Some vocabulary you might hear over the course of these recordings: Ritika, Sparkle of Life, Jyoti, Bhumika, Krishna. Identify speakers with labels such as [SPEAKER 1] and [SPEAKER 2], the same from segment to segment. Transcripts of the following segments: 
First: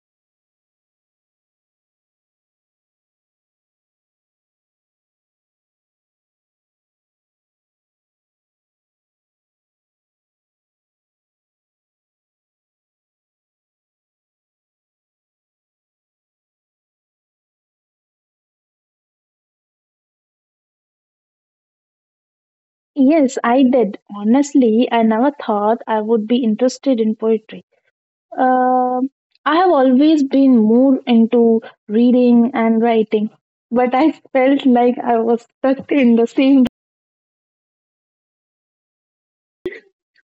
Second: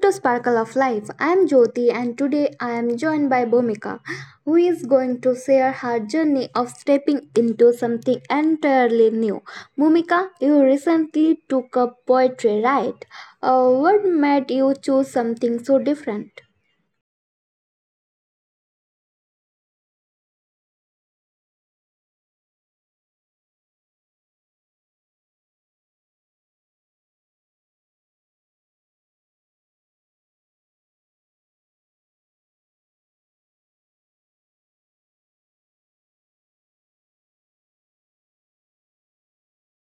[SPEAKER 1] to Sparkle of Life. I am Jyoti and today I am joined by Bhumika, who is going to share her journey of stepping into something entirely new. Bhumika, you recently took up poetry, right? What made you choose something so different?
[SPEAKER 2] Yes, I did. Honestly, I never thought I would be interested in poetry. Um I have always been more into reading and writing, but I felt like I was stuck in the same.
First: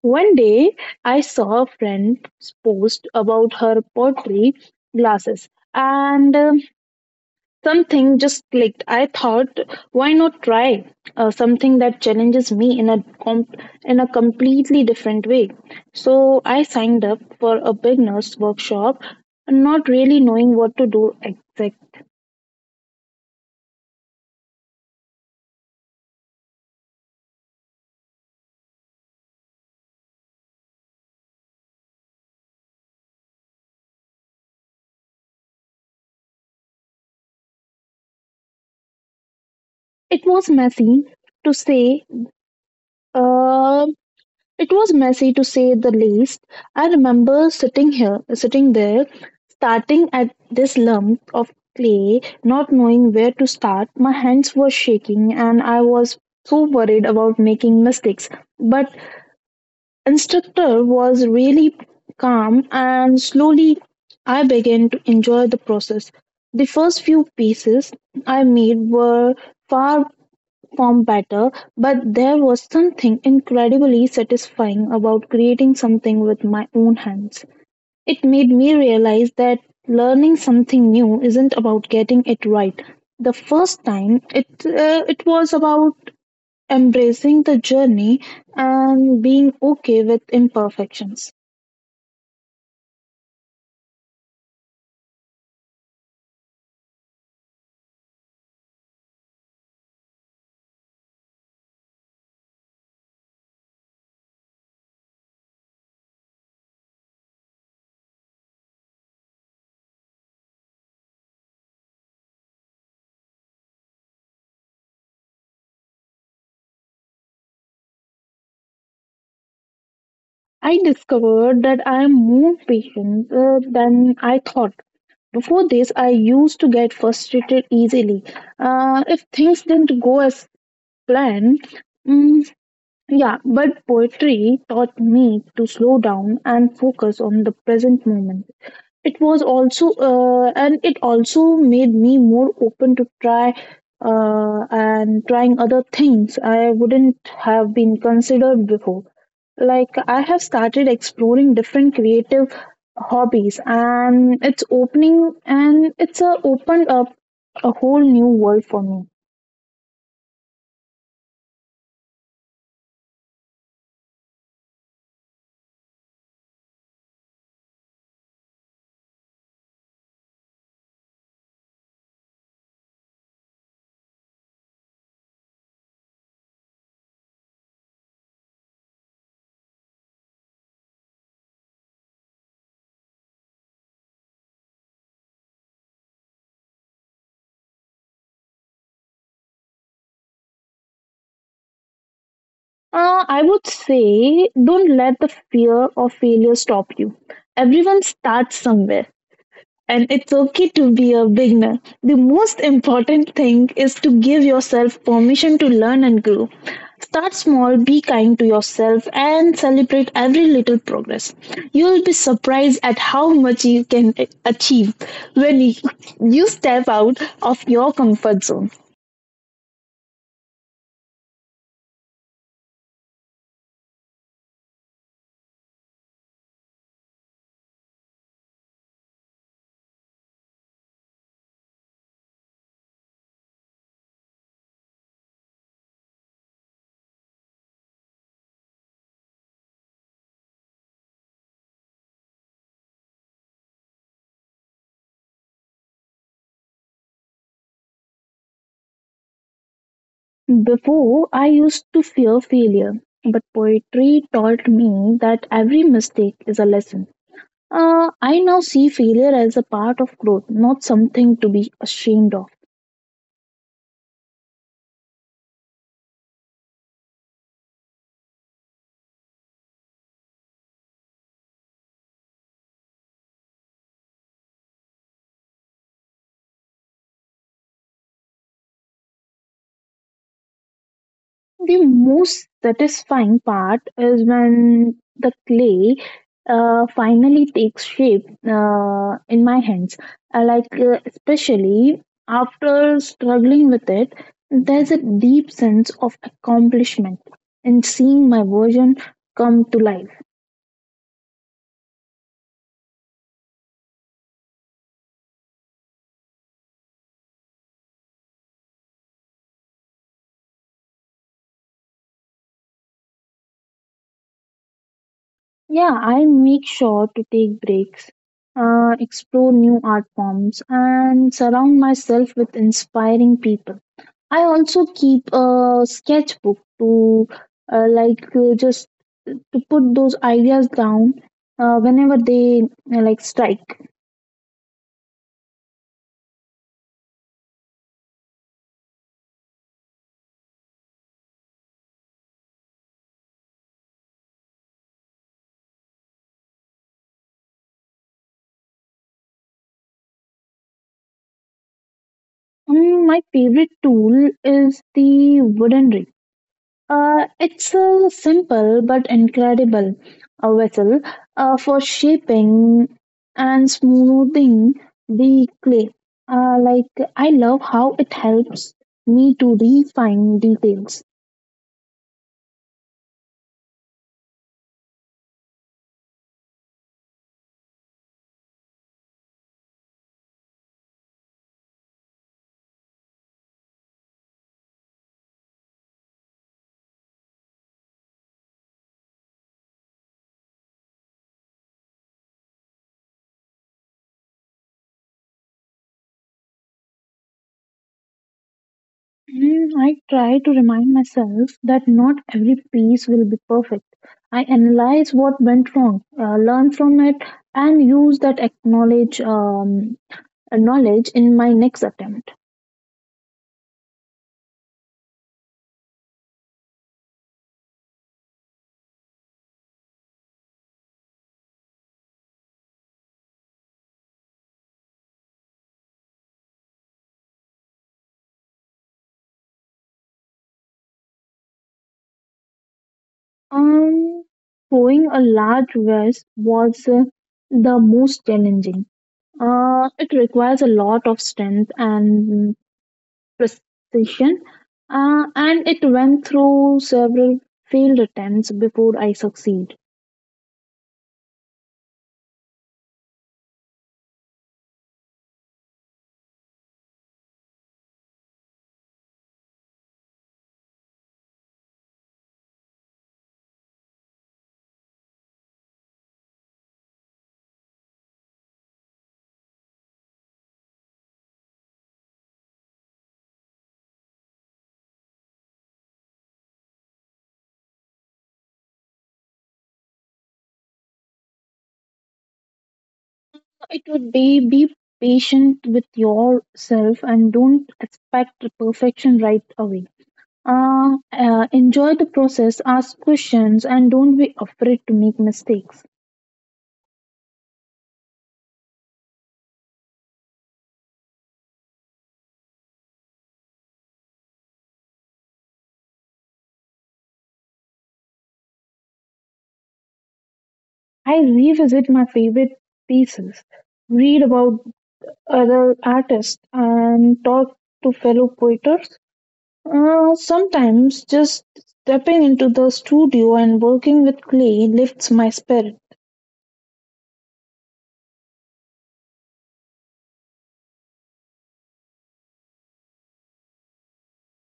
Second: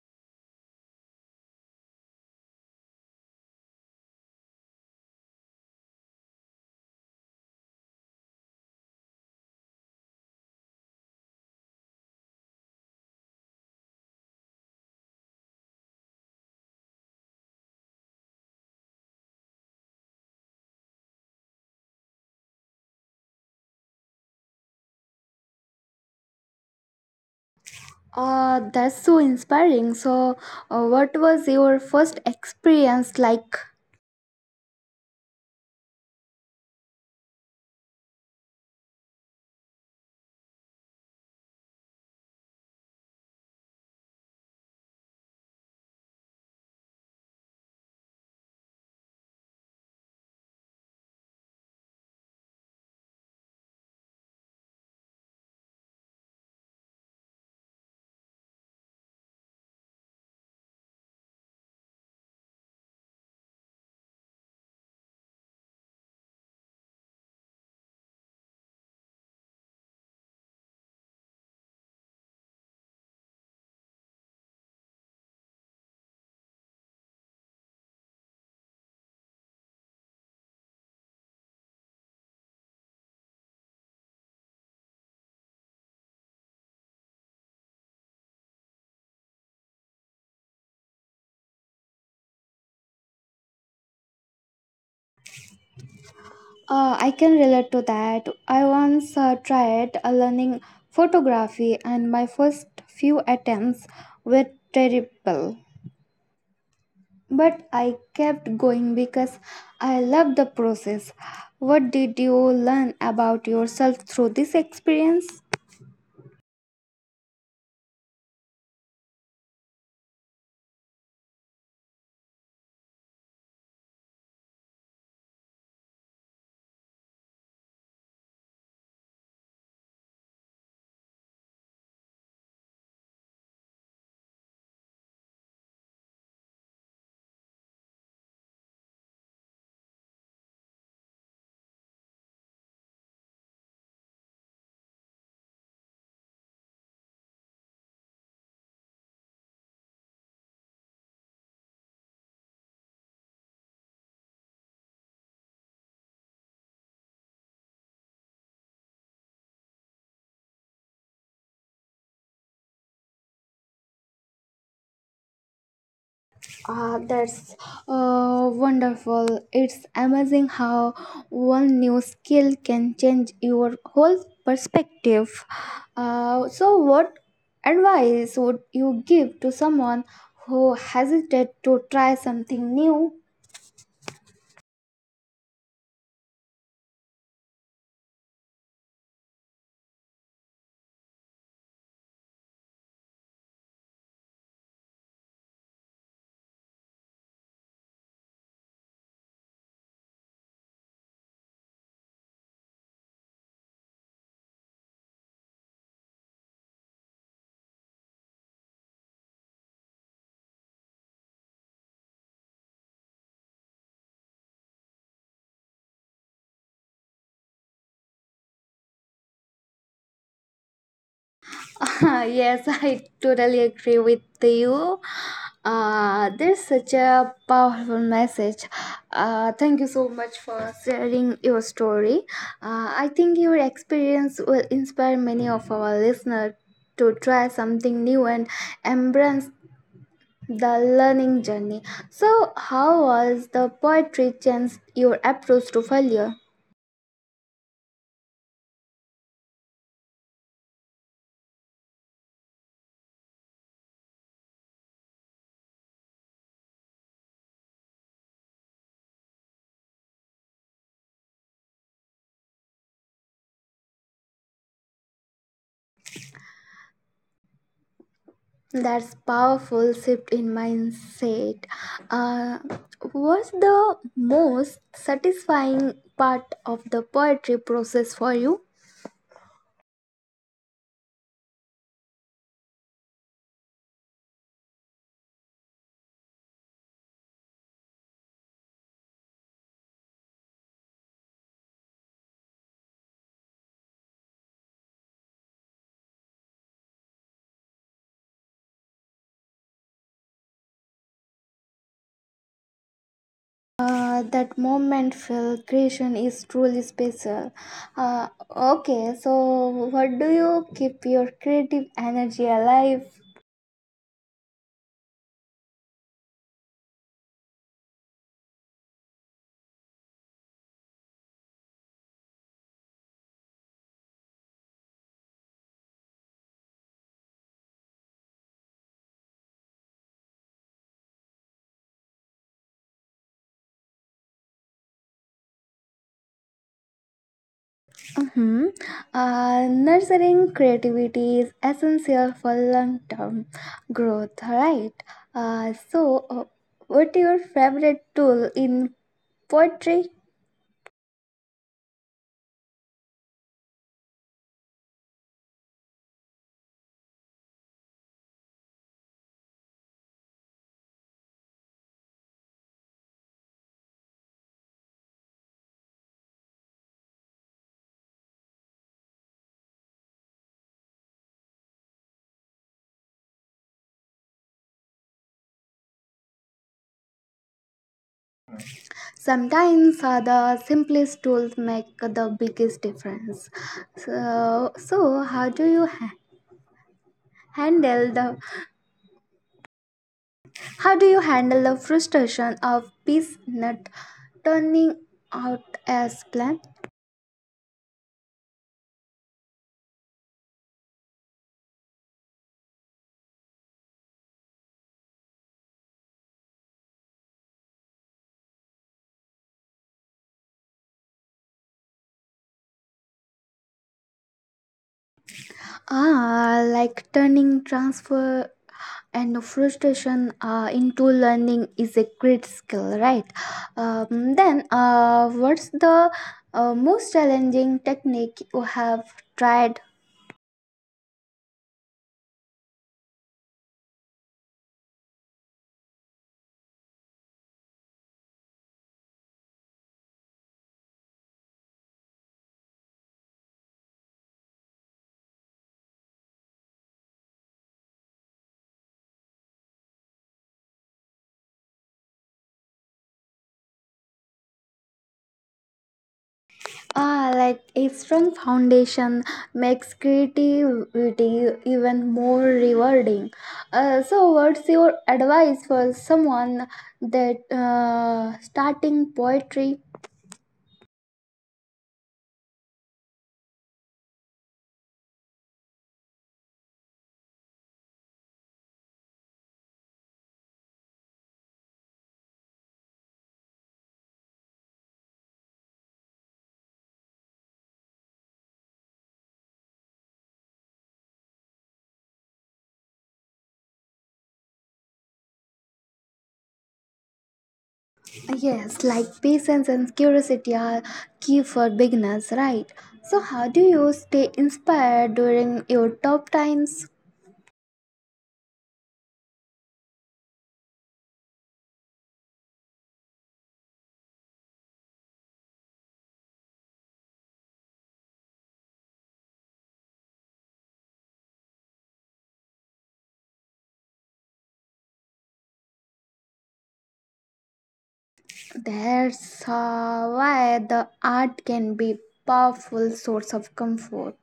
[SPEAKER 2] One day, I saw a friend's post about her pottery classes, and something just clicked. I thought, why not try something that challenges me in a completely different way? So I signed up for a beginners workshop, not really knowing what to do exact.
[SPEAKER 1] That's so inspiring. So, what was your first experience like?
[SPEAKER 2] It was messy to say. Uh, It was messy to say the least. I remember sitting here, sitting there, starting at this lump of clay, not knowing where to start. My hands were shaking and I was so worried about making mistakes. But instructor was really calm and slowly I began to enjoy the process. The first few pieces I made were far perform better, but there was something incredibly satisfying about creating something with my own hands. It made me realize that learning something new isn't about getting it right. The first time, it was about embracing the journey and being okay with imperfections.
[SPEAKER 1] I can relate to that. I once tried learning photography, and my first few attempts were terrible. But I kept going because I loved the process. What did you learn about yourself through this experience?
[SPEAKER 2] I discovered that I am more patient than I thought. Before this, I used to get frustrated easily if things didn't go as plan. Mm, yeah, but poetry taught me to slow down and focus on the present moment. It also made me more open to trying other things I wouldn't have been considered before. Like, I have started exploring different creative hobbies, and it's opening and it's a opened up a whole new world for me.
[SPEAKER 1] Ah, that's wonderful. It's amazing how one new skill can change your whole perspective. So, what advice would you give to someone who hesitated to try something new?
[SPEAKER 2] I would say don't let the fear of failure stop you. Everyone starts somewhere, and it's okay to be a beginner. The most important thing is to give yourself permission to learn and grow. Start small, be kind to yourself, and celebrate every little progress. You'll be surprised at how much you can achieve when you step out of your comfort zone.
[SPEAKER 1] Yes, I totally agree with you. There's such a powerful message. Thank you so much for sharing your story. I think your experience will inspire many of our listeners to try something new and embrace the learning journey. So, how was the poetry changed your approach to failure?
[SPEAKER 2] Before, I used to fear failure, but poetry taught me that every mistake is a lesson. I now see failure as a part of growth, not something to be ashamed of.
[SPEAKER 1] That's powerful shift in mindset. Uh, what's the most satisfying part of the poetry process for you?
[SPEAKER 2] The most satisfying part is when the clay finally takes shape in my hands. Especially after struggling with it, there's a deep sense of accomplishment in seeing my version come to life.
[SPEAKER 1] That moment feel creation is truly special. Uh, okay, so what do you keep your creative energy alive?
[SPEAKER 2] Yeah, I make sure to take breaks, explore new art forms, and surround myself with inspiring people. I also keep a sketchbook to just to put those ideas down whenever they strike.
[SPEAKER 1] Mhm. Nurturing creativity is essential for long-term growth, right? Uh, so, uh, what's your favorite tool in poetry?
[SPEAKER 2] Mm, my favorite tool is the wooden reel. It's a simple but incredible vessel for shaping and smoothing the clay. I love how it helps me to refine details.
[SPEAKER 1] Sometimes the simplest tools make the biggest difference. So, so how do you ha- handle the how do you handle the frustration of peace not turning out as planned?
[SPEAKER 2] Mm, I try to remind myself that not every piece will be perfect. I analyze what went wrong, learn from it, and use that acknowledge knowledge in my next attempt.
[SPEAKER 1] Ah, like turning transfer and frustration into learning is a great skill, right? Then, what's the most challenging technique you have tried?
[SPEAKER 2] Um, Throwing a large vase was the most challenging. It requires a lot of strength and precision, and it went through several failed attempts before I succeed.
[SPEAKER 1] Ah, like a strong foundation makes creativity even more rewarding. So, what's your advice for someone that starting poetry?
[SPEAKER 2] It would be patient with yourself and don't expect perfection right away. Enjoy the process, ask questions, and don't be afraid to make mistakes.
[SPEAKER 1] Yes, like patience and curiosity are key for beginners, right? So, how do you stay inspired during your tough times?
[SPEAKER 2] I revisit my favorite pieces, read about other artists, and talk to fellow poeters. Sometimes just stepping into the studio and working with clay lifts my spirit.
[SPEAKER 1] That's why the art can be powerful source of comfort.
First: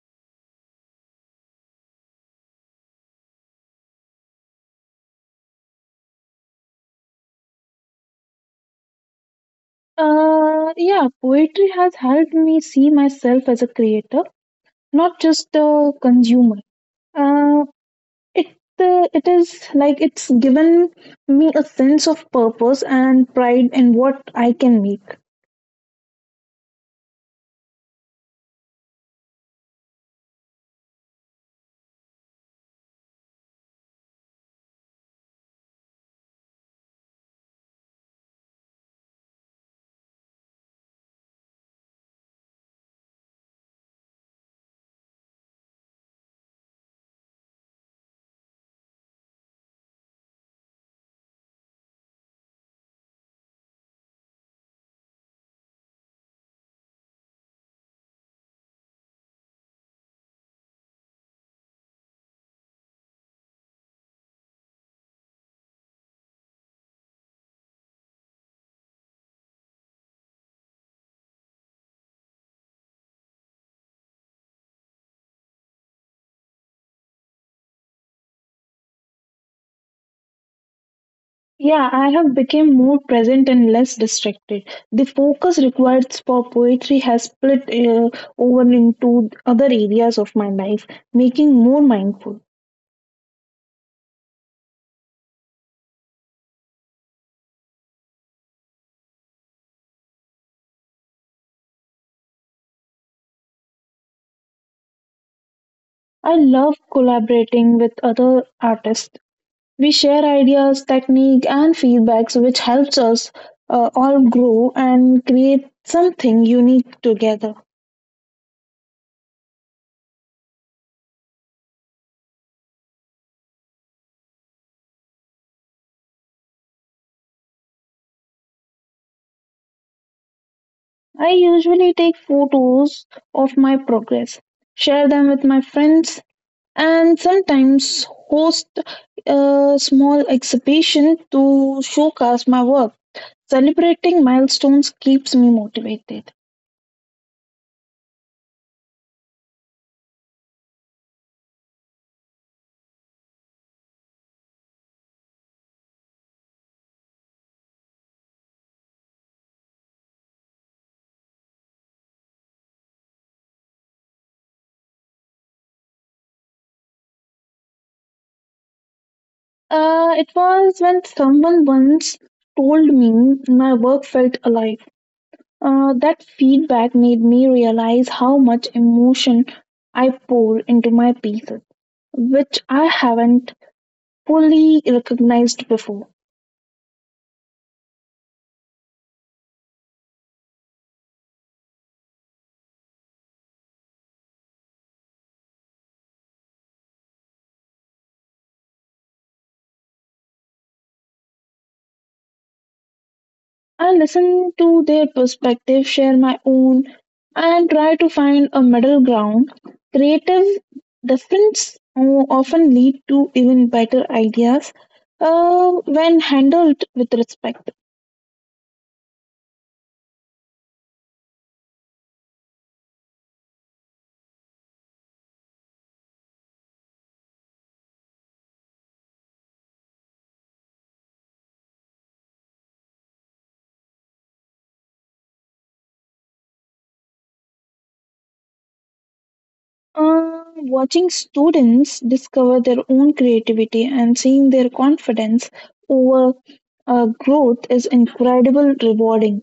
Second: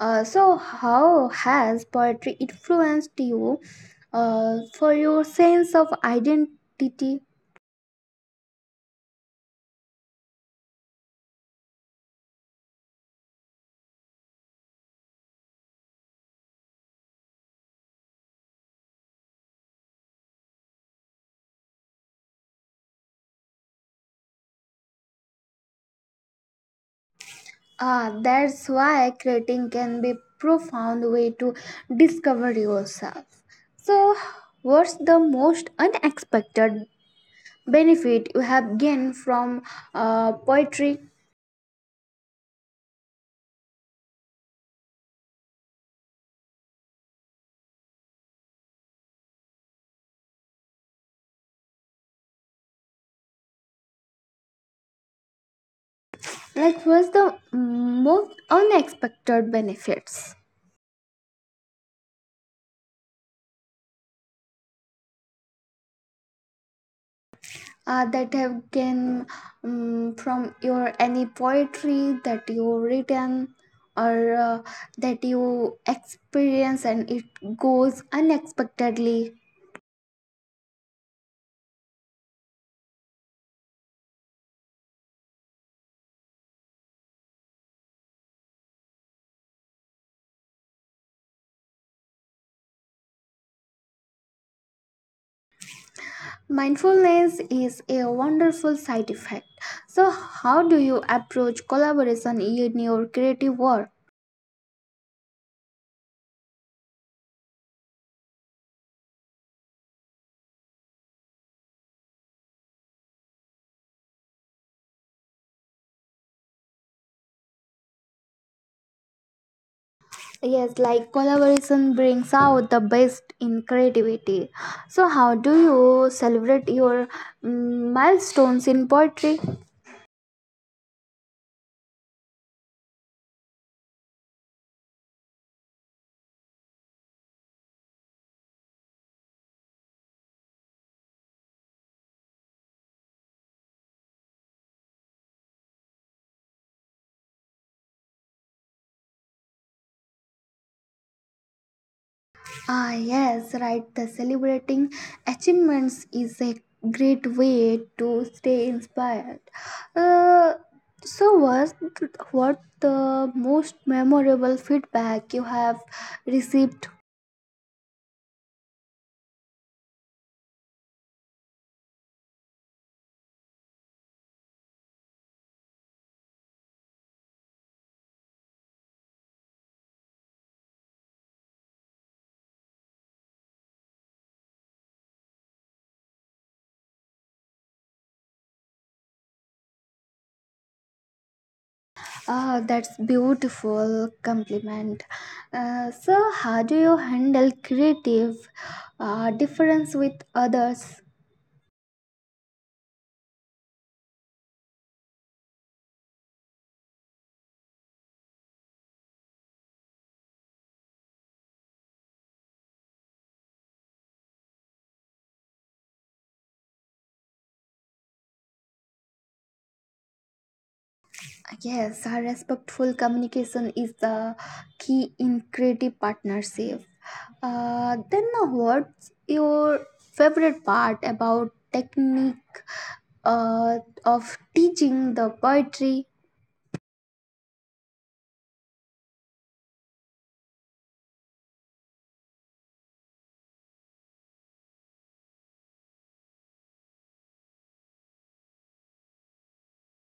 [SPEAKER 1] So, how has poetry influenced you for your sense of identity?
[SPEAKER 2] Yeah, poetry has helped me see myself as a creator, not just a consumer. Uh, it it is like it's given me a sense of purpose and pride in what I can make.
[SPEAKER 1] Ah, that's why creating can be profound way to discover yourself. So, what's the most unexpected benefit you have gained from poetry? Like, what's the most unexpected benefits that have gained from your any poetry that you written or that you experience and it goes unexpectedly?
[SPEAKER 2] Yeah, I have become more present and less distracted. The focus required for poetry has split over into other areas of my life, making more mindful.
[SPEAKER 1] Mindfulness is a wonderful side effect. So, how do you approach collaboration in your creative work?
[SPEAKER 2] I love collaborating with other artists. We share ideas, technique, and feedbacks, which helps us all grow and create something unique together.
[SPEAKER 1] Yes, like collaboration brings out the best in creativity. So, how do you celebrate your milestones in poetry?
[SPEAKER 2] I usually take photos of my progress, share them with my friends, and sometimes host a small exhibition to showcase my work. Celebrating milestones keeps me motivated.
[SPEAKER 1] Ah, yes, right. The celebrating achievements is a great way to stay inspired. Uh, so, what the most memorable feedback you have received?
[SPEAKER 2] It was when someone once told me my work felt alive. That feedback made me realize how much emotion I pour into my pieces, which I haven't fully recognized before.
[SPEAKER 1] Ah, that's beautiful compliment. So, how do you handle creative difference with others?
[SPEAKER 2] I listen to their perspective, share my own, and try to find a middle ground. Creative often lead to even better ideas when handled with respect.
[SPEAKER 1] Yes, a respectful communication is the key in creative partnership. Then, now what's your favorite part about technique uh, of teaching the poetry?
[SPEAKER 2] Uh, Watching students discover their own creativity and seeing their confidence over growth is incredible rewarding.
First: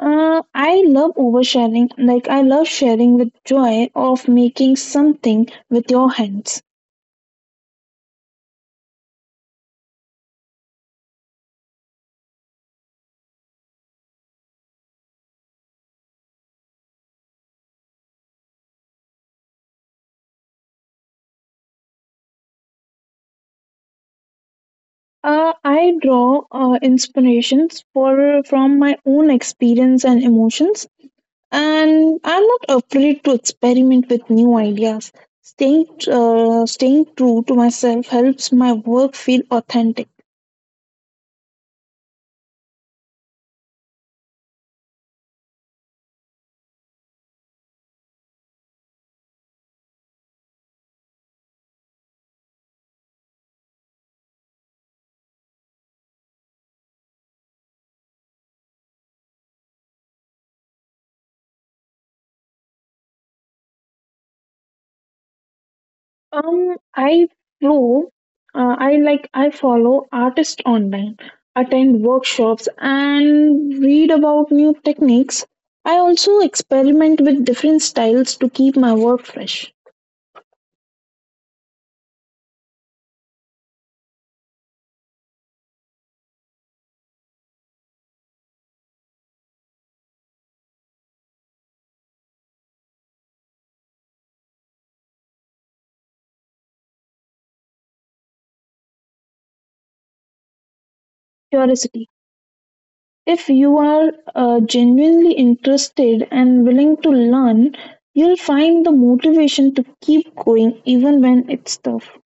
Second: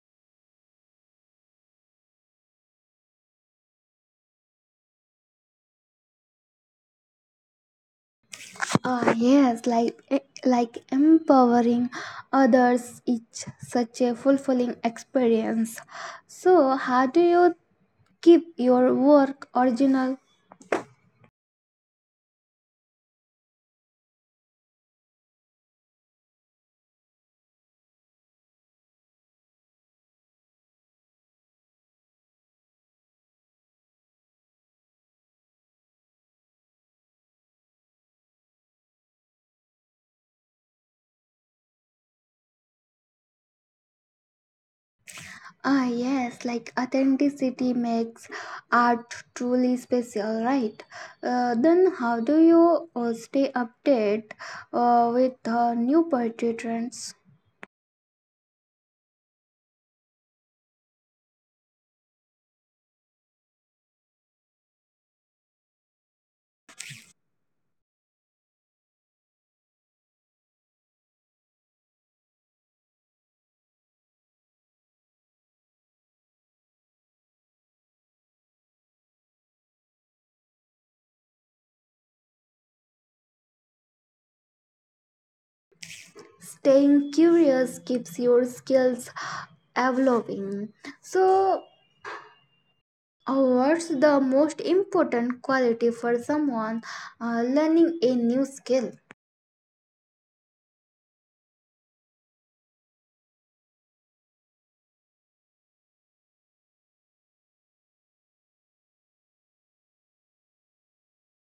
[SPEAKER 2] I love oversharing, like I love sharing the joy of making something with your hands.
[SPEAKER 1] Yes, like empowering others is such a fulfilling experience. So, how do you keep your work original?
[SPEAKER 2] I draw inspirations for from my own experience and emotions and I'm not afraid to experiment with new ideas. Staying true to myself helps my work feel authentic.
[SPEAKER 1] Ah, yes, like authenticity makes art truly special, right? Then, how do you stay updated with new poetry trends?
[SPEAKER 2] I flow. I like I follow artists online, attend workshops, and read about new techniques. I also experiment with different styles to keep my work fresh.
[SPEAKER 1] Staying curious keeps your skills evolving. So, what's the most important quality for someone learning a new skill?
[SPEAKER 2] Curiosity. If you are genuinely interested and willing to learn, you'll find the motivation to keep going even when it's tough.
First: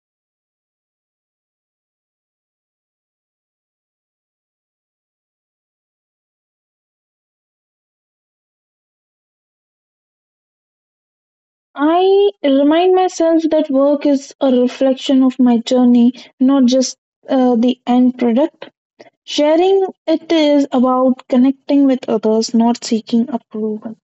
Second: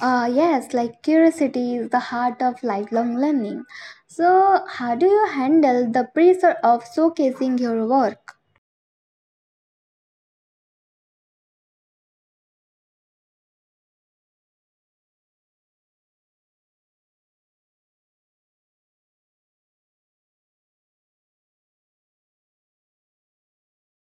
[SPEAKER 1] Yes, like curiosity is the heart of lifelong learning. So, how do you handle the pressure of showcasing your work?
[SPEAKER 2] I remind myself that work is a reflection of my journey, not just the end product. Sharing it is about connecting with others, not seeking approval.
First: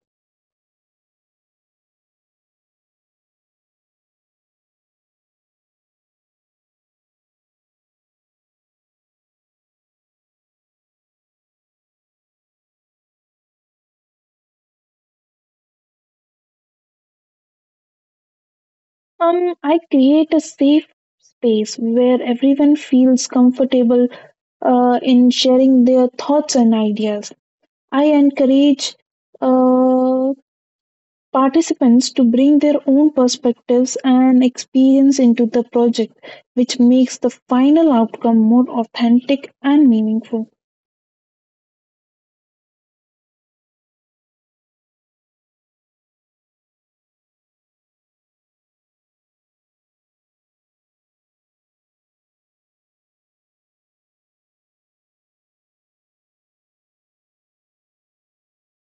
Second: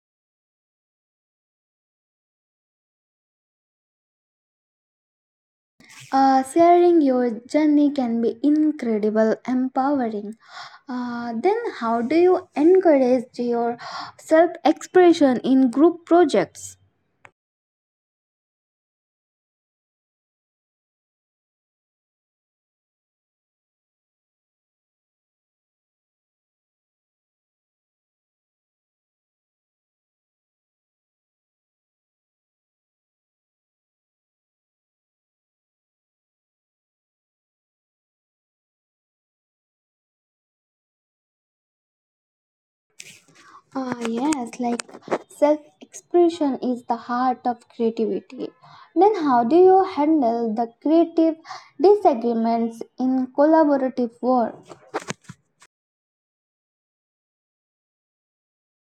[SPEAKER 1] Sharing your journey can be incredible, empowering. Then, how do you encourage your self expression in group projects?
[SPEAKER 2] I create a safe space where everyone feels comfortable in sharing their thoughts and ideas. I encourage uh, participants to bring their own perspectives and experience into the project, which makes the final outcome more authentic and meaningful.
[SPEAKER 1] Ah, yes, like self expression is the heart of creativity. Then, how do you handle the creative disagreements in collaborative work?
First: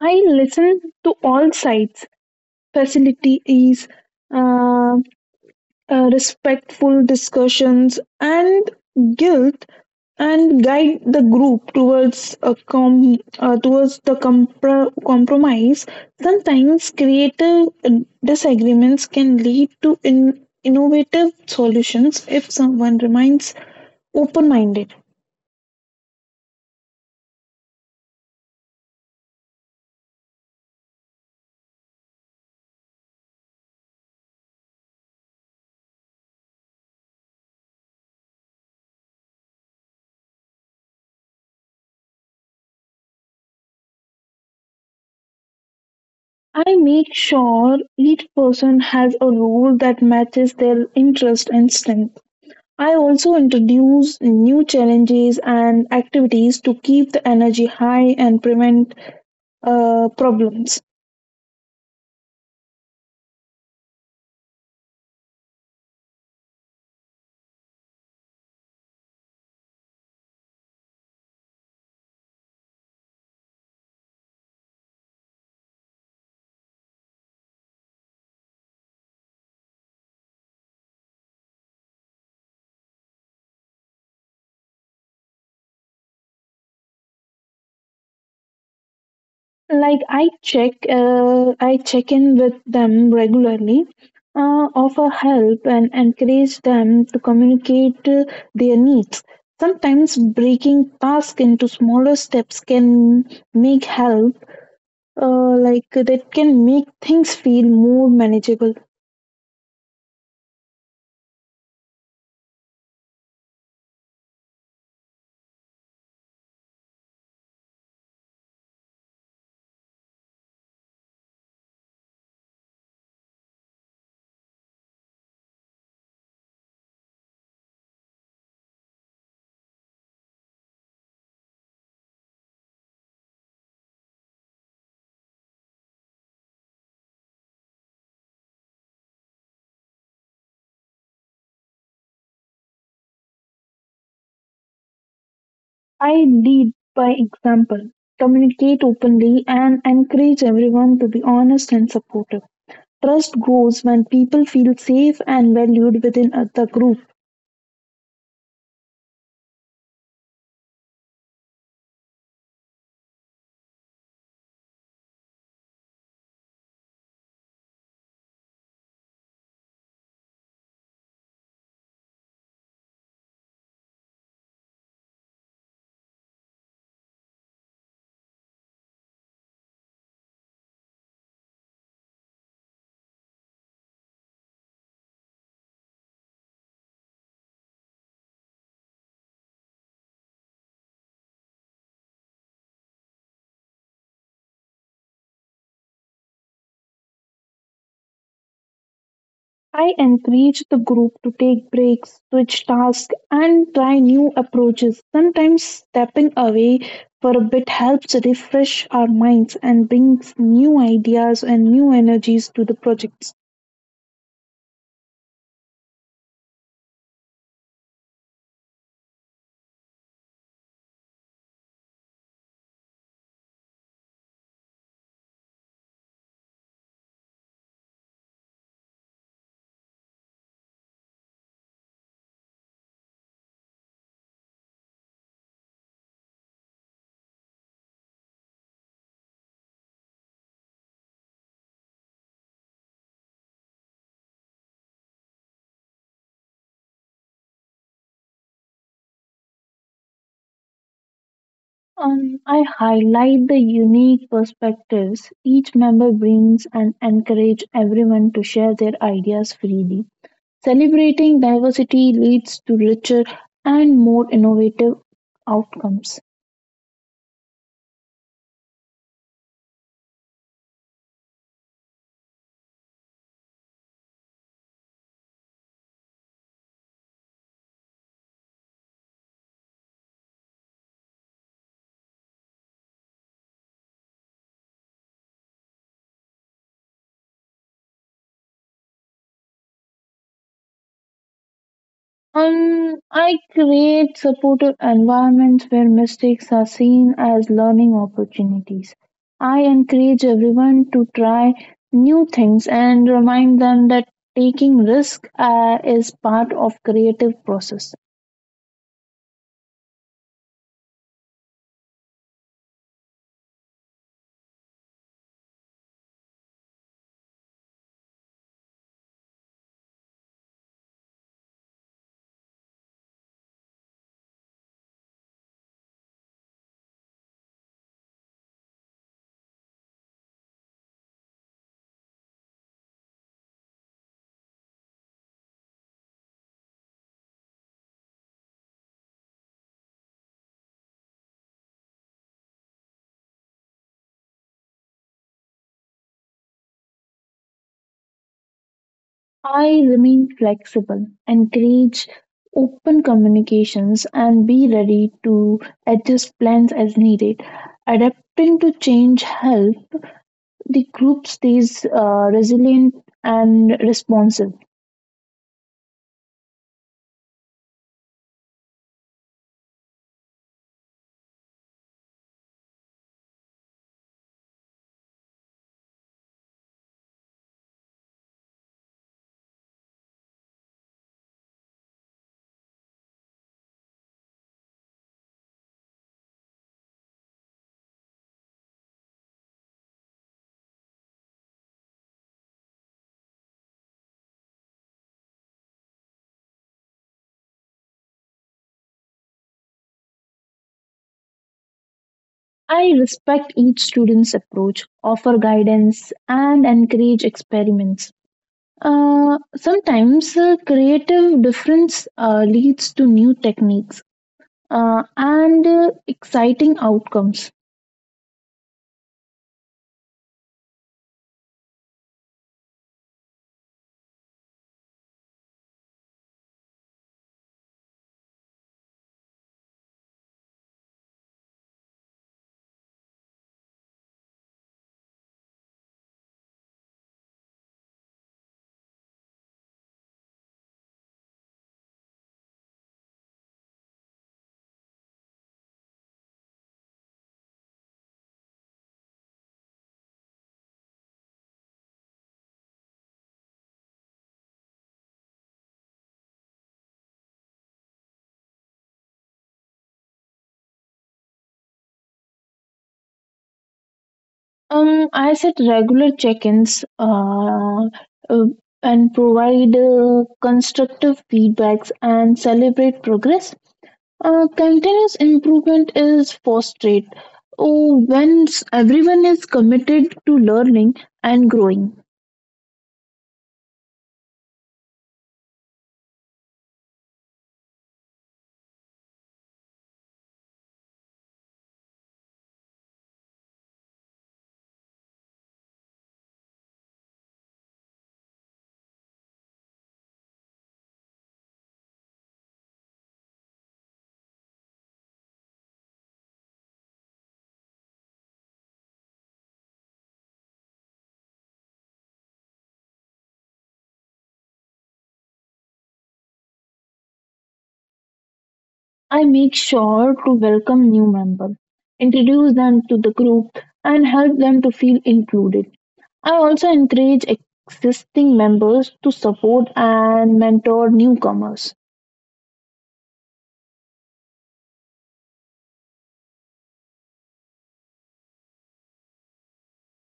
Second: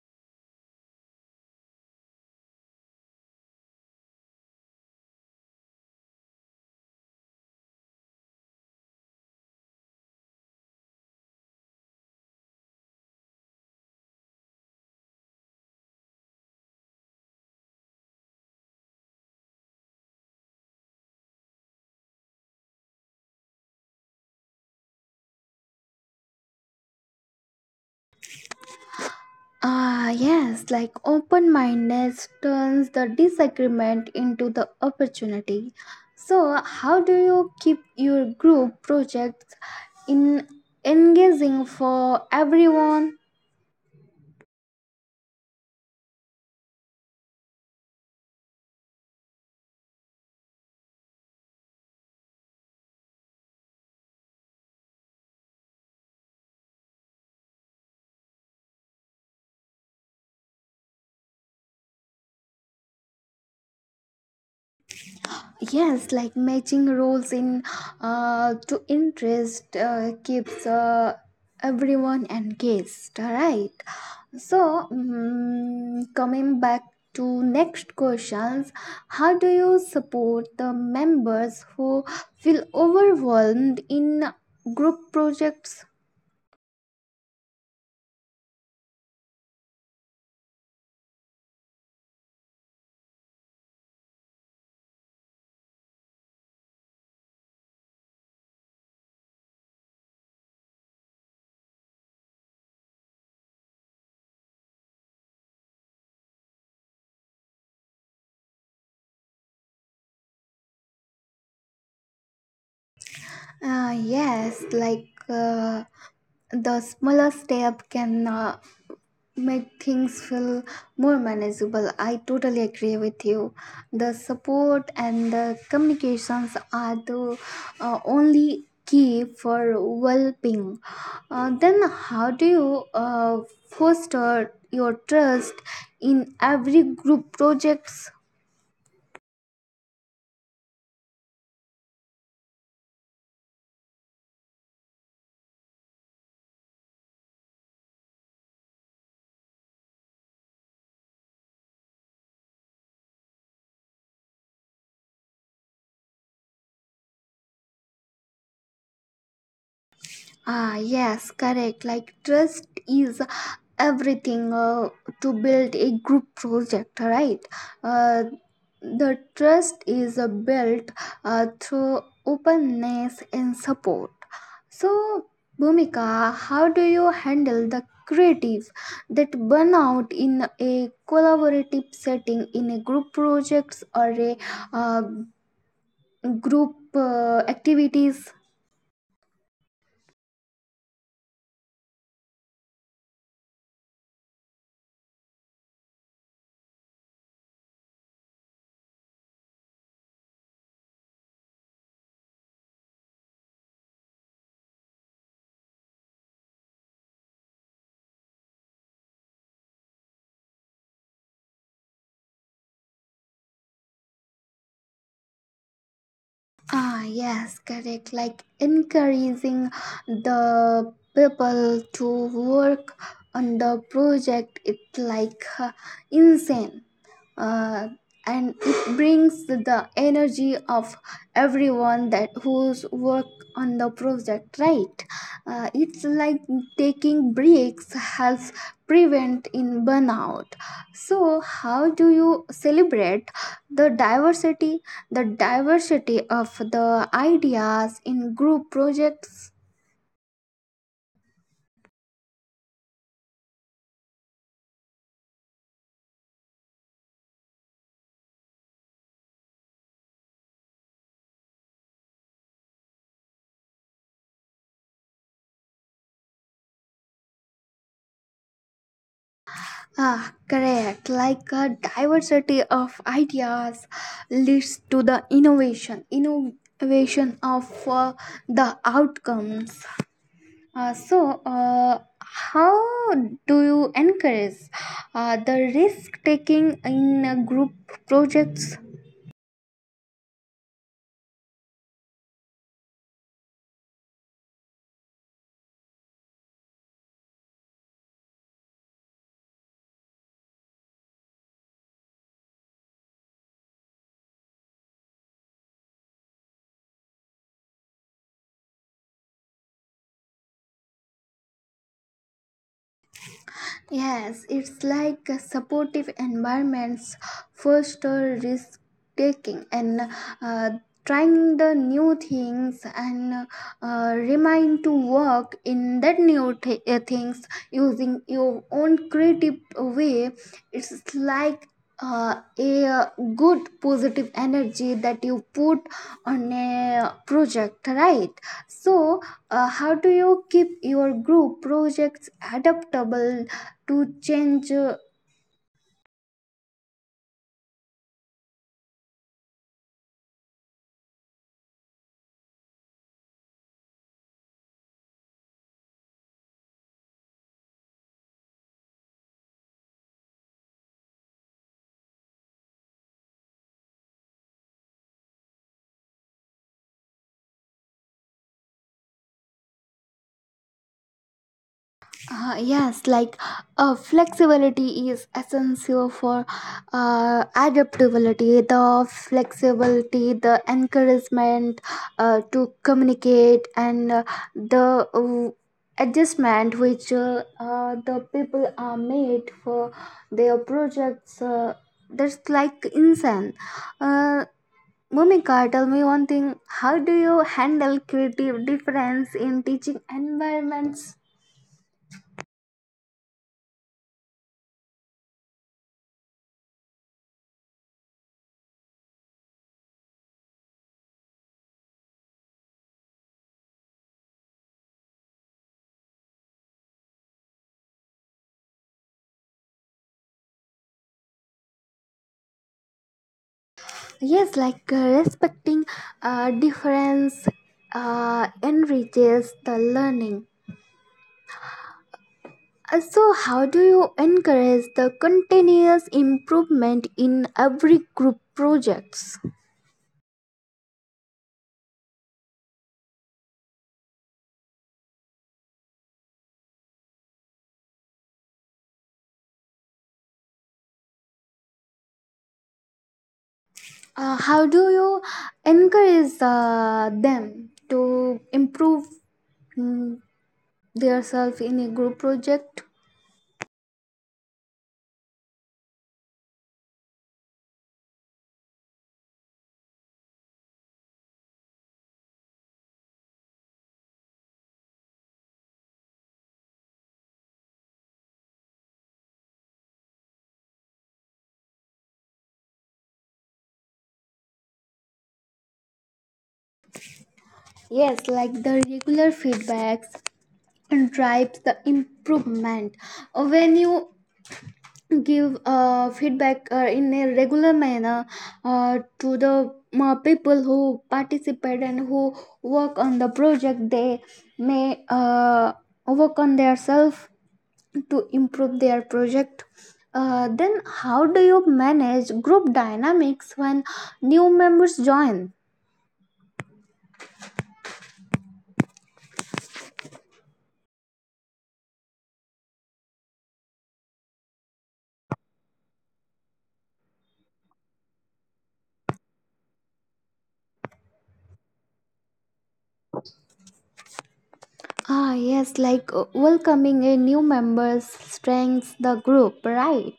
[SPEAKER 2] I listen to all sides, facilities, uh, respectful discussions and guilt and guide the group towards the compromise. Sometimes creative disagreements can lead to innovative solutions if someone remains open minded.
[SPEAKER 1] Ah, yes, like open mindedness turns the disagreement into the opportunity. So, how do you keep your group projects in engaging for everyone?
[SPEAKER 2] I make sure each person has a role that matches their interest and strength. I also introduce new challenges and activities to keep the energy high and prevent problems.
[SPEAKER 1] Yes, like matching roles in to interest keeps everyone engaged, right? So, coming back to next questions, how do you support the members who feel overwhelmed in group projects?
[SPEAKER 2] I check in with them regularly, offer help and encourage them to communicate their needs. Sometimes breaking tasks into smaller steps can make help, uh, like that can make things feel more manageable.
[SPEAKER 1] Yes, like the smaller step can make things feel more manageable. I totally agree with you. The support and the communications are the only key for well being. Then, how do you foster your trust in every group projects?
[SPEAKER 2] I lead by example, communicate openly, and encourage everyone to be honest and supportive. Trust grows when people feel safe and valued within the group.
[SPEAKER 1] Ah, yes, correct. Like trust is everything to build a group project, right? Uh, the trust is built through openness and support. So, Bhumika, how do you handle the creative that burn out in a collaborative setting in a group projects or a uh, group activities?
[SPEAKER 2] I encourage the group to take breaks, switch tasks, and try new approaches. Sometimes stepping away for a bit helps refresh our minds and brings new ideas and new energies to the projects.
[SPEAKER 1] Ah, yes, correct. Like encouraging the people to work on the project, it's like insane uh, and it brings the energy of everyone that who's work on the project, right? It's like taking breaks helps prevent in burnout. So how do you celebrate the diversity the diversity of the ideas in group projects?
[SPEAKER 2] I highlight the unique perspectives each member brings and encourage everyone to share their ideas freely. Celebrating diversity leads to richer and more innovative outcomes.
[SPEAKER 1] Ah, correct. Like a diversity of ideas leads to the innovation, innovation of the outcomes. So, how do you encourage the risk taking in group projects?
[SPEAKER 2] I create supportive environments where mistakes are seen as learning opportunities. I encourage everyone to try new things and remind them that taking risk is part of creative process.
[SPEAKER 1] Yes, it's like a supportive environments foster risk taking and uh, trying the new things and remind to work in that new things using your own creative way. It's like a good positive energy that you put on a project, right? So, how do you keep your group projects adaptable to change
[SPEAKER 2] I remain flexible, encourage open communications, and be ready to adjust plans as needed. Adapting to change helps the group stays resilient and responsive.
[SPEAKER 1] uh, yes, like flexibility is essential for adaptability, the flexibility, the encouragement to communicate, and the adjustment which the people are made for their projects. That's like insane. Uh, Mumika, tell me one thing. How do you handle creative difference in teaching environments?
[SPEAKER 2] I respect each student's approach, offer guidance, and encourage experiments. Sometimes Creative difference leads to new techniques and exciting outcomes.
[SPEAKER 1] Yes, like respecting difference enriches the learning. So, how do you encourage the continuous improvement in every group projects? How do you encourage them to improve mm, themselves in a group project?
[SPEAKER 2] I set regular check-ins uh, uh, and provide constructive feedbacks and celebrate progress. Continuous improvement is fostered when everyone is committed to learning and growing.
[SPEAKER 1] Yes, like the regular feedbacks and drives the improvement. When you give feedback in a regular manner to the people who participate and who work on the project, they may work on their self to improve their project. Then how do you manage group dynamics when new members join?
[SPEAKER 2] I make sure to welcome new members, introduce them to the group, and help them to feel included. I also encourage existing members to support and mentor newcomers.
[SPEAKER 1] Ah, yes, like welcoming a new members strengthens the group, right?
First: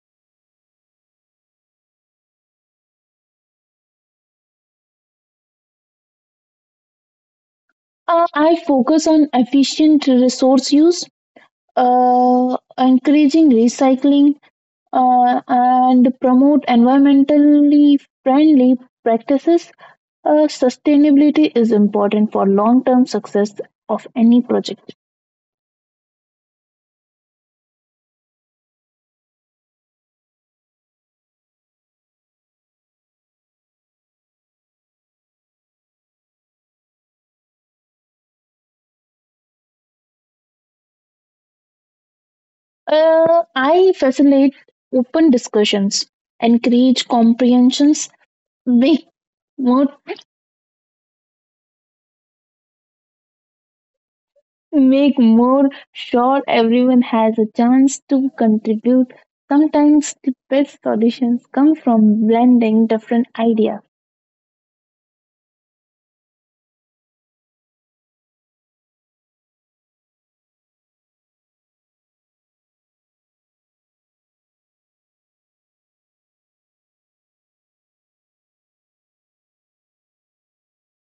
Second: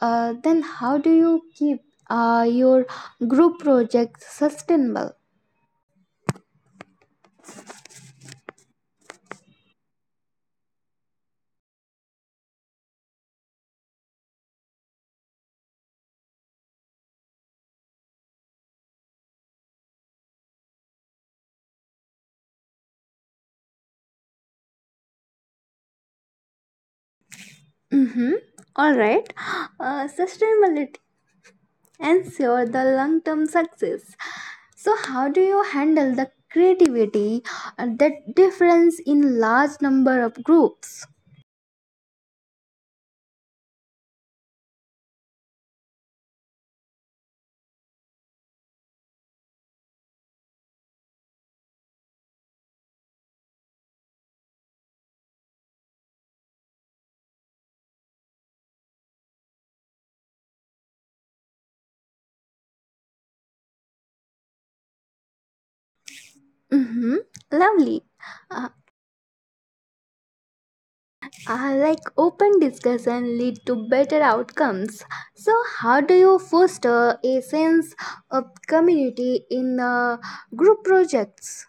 [SPEAKER 1] Then how do you keep your group project sustainable?
[SPEAKER 2] I focus on efficient resource use, encouraging recycling, and promote environmentally friendly practices. Sustainability is important for long-term success of any project.
[SPEAKER 1] Mm-hmm. All right. Sustainability ensure the long-term success. So how do you handle the creativity that difference in large number of groups?
[SPEAKER 2] I facilitate open discussions, encourage comprehensions, make more make more sure everyone has a chance to contribute. Sometimes the best solutions come from blending different ideas.
[SPEAKER 1] Mm-hmm. Lovely. Uh, like open discussion lead to better outcomes. So, how do you foster a sense of community in group projects?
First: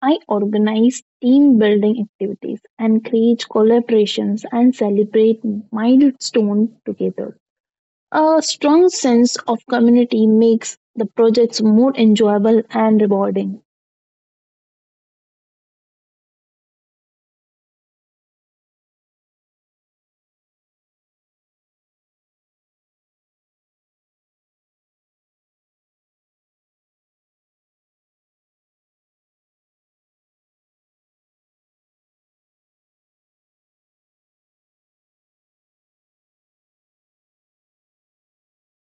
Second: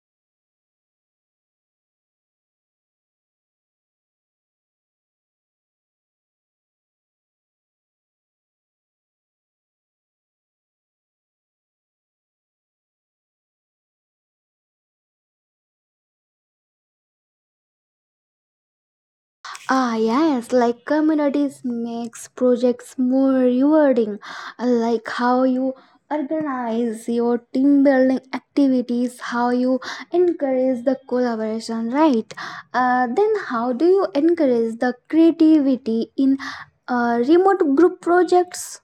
[SPEAKER 2] I organize team building activities, and create collaborations, and celebrate milestones together. A strong sense of community makes the projects more enjoyable and rewarding.
[SPEAKER 1] Ah, yes, like communities makes projects more rewarding. Like how you organize your team building activities, how you encourage the collaboration, right? Then how do you encourage the creativity in remote group projects?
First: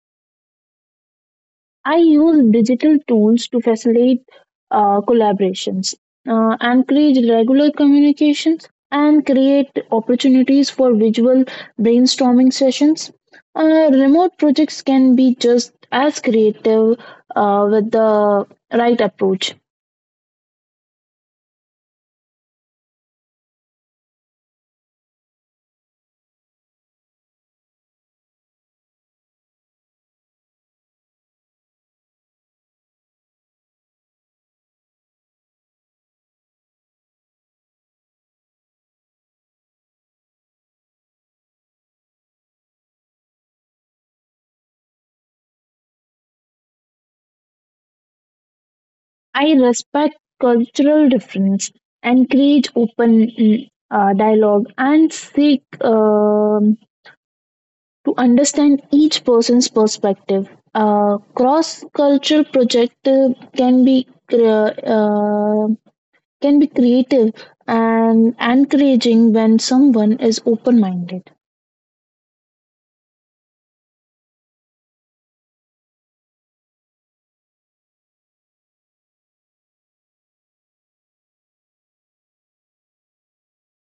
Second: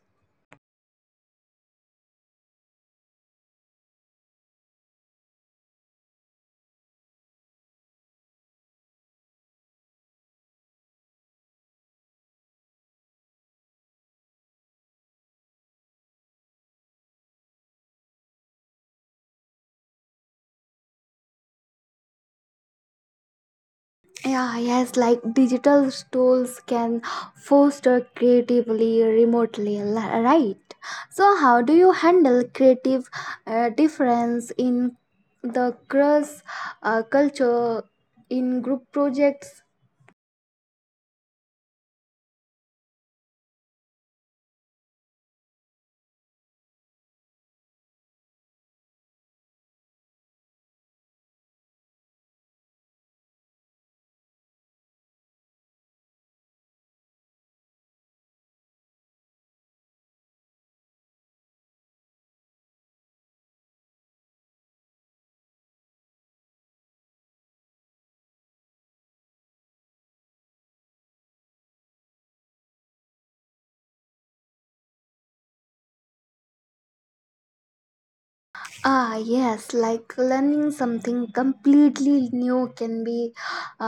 [SPEAKER 2] I use digital tools to facilitate collaborations, encourage regular communications, and create opportunities for visual brainstorming sessions. Remote projects can be just as creative with the right approach.
[SPEAKER 1] Yeah, yes, like digital tools can foster creatively remotely, right? So, how do you handle creative difference in the cross culture in group projects?
[SPEAKER 2] I respect cultural difference, encourage open dialogue, and seek to understand each person's perspective. A cross-cultural project can be cre- uh, can be creative and encouraging when someone is open-minded.
[SPEAKER 1] Ah, yes, like learning something completely new can be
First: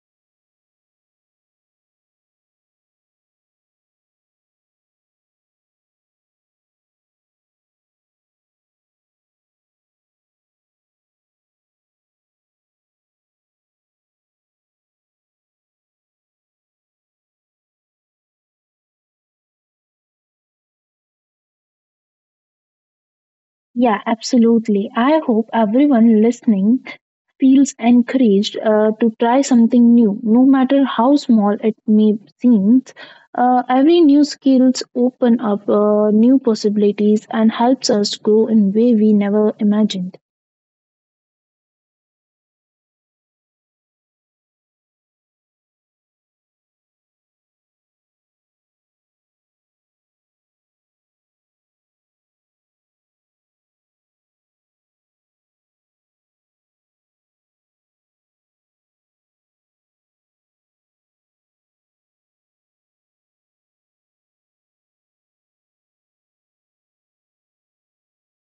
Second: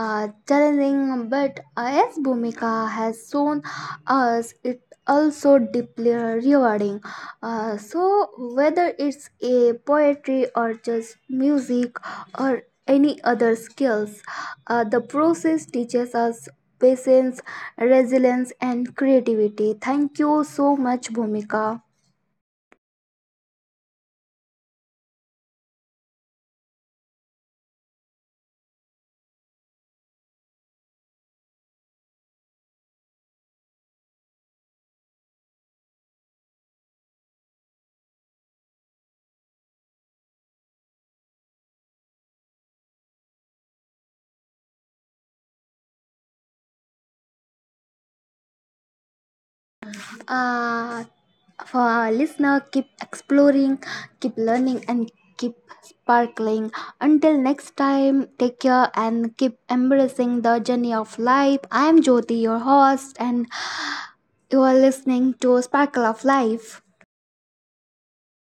[SPEAKER 1] challenging, but as Bhumika has shown us, it also deeply rewarding. So, whether it's a poetry or just music or any other skills, the process teaches us patience, resilience, and creativity. Thank you so much, Bhumika.
[SPEAKER 2] Yeah, absolutely. I hope everyone listening feels encouraged to try something new, no matter how small it may seem. Every new skills open up new possibilities and helps us grow in way we never imagined.
[SPEAKER 1] Uh, for our listener, keep exploring, keep learning, and keep sparkling. Until next time, take care and keep embracing the journey of life. I am Jyoti, your host, and you are listening to Sparkle of Life.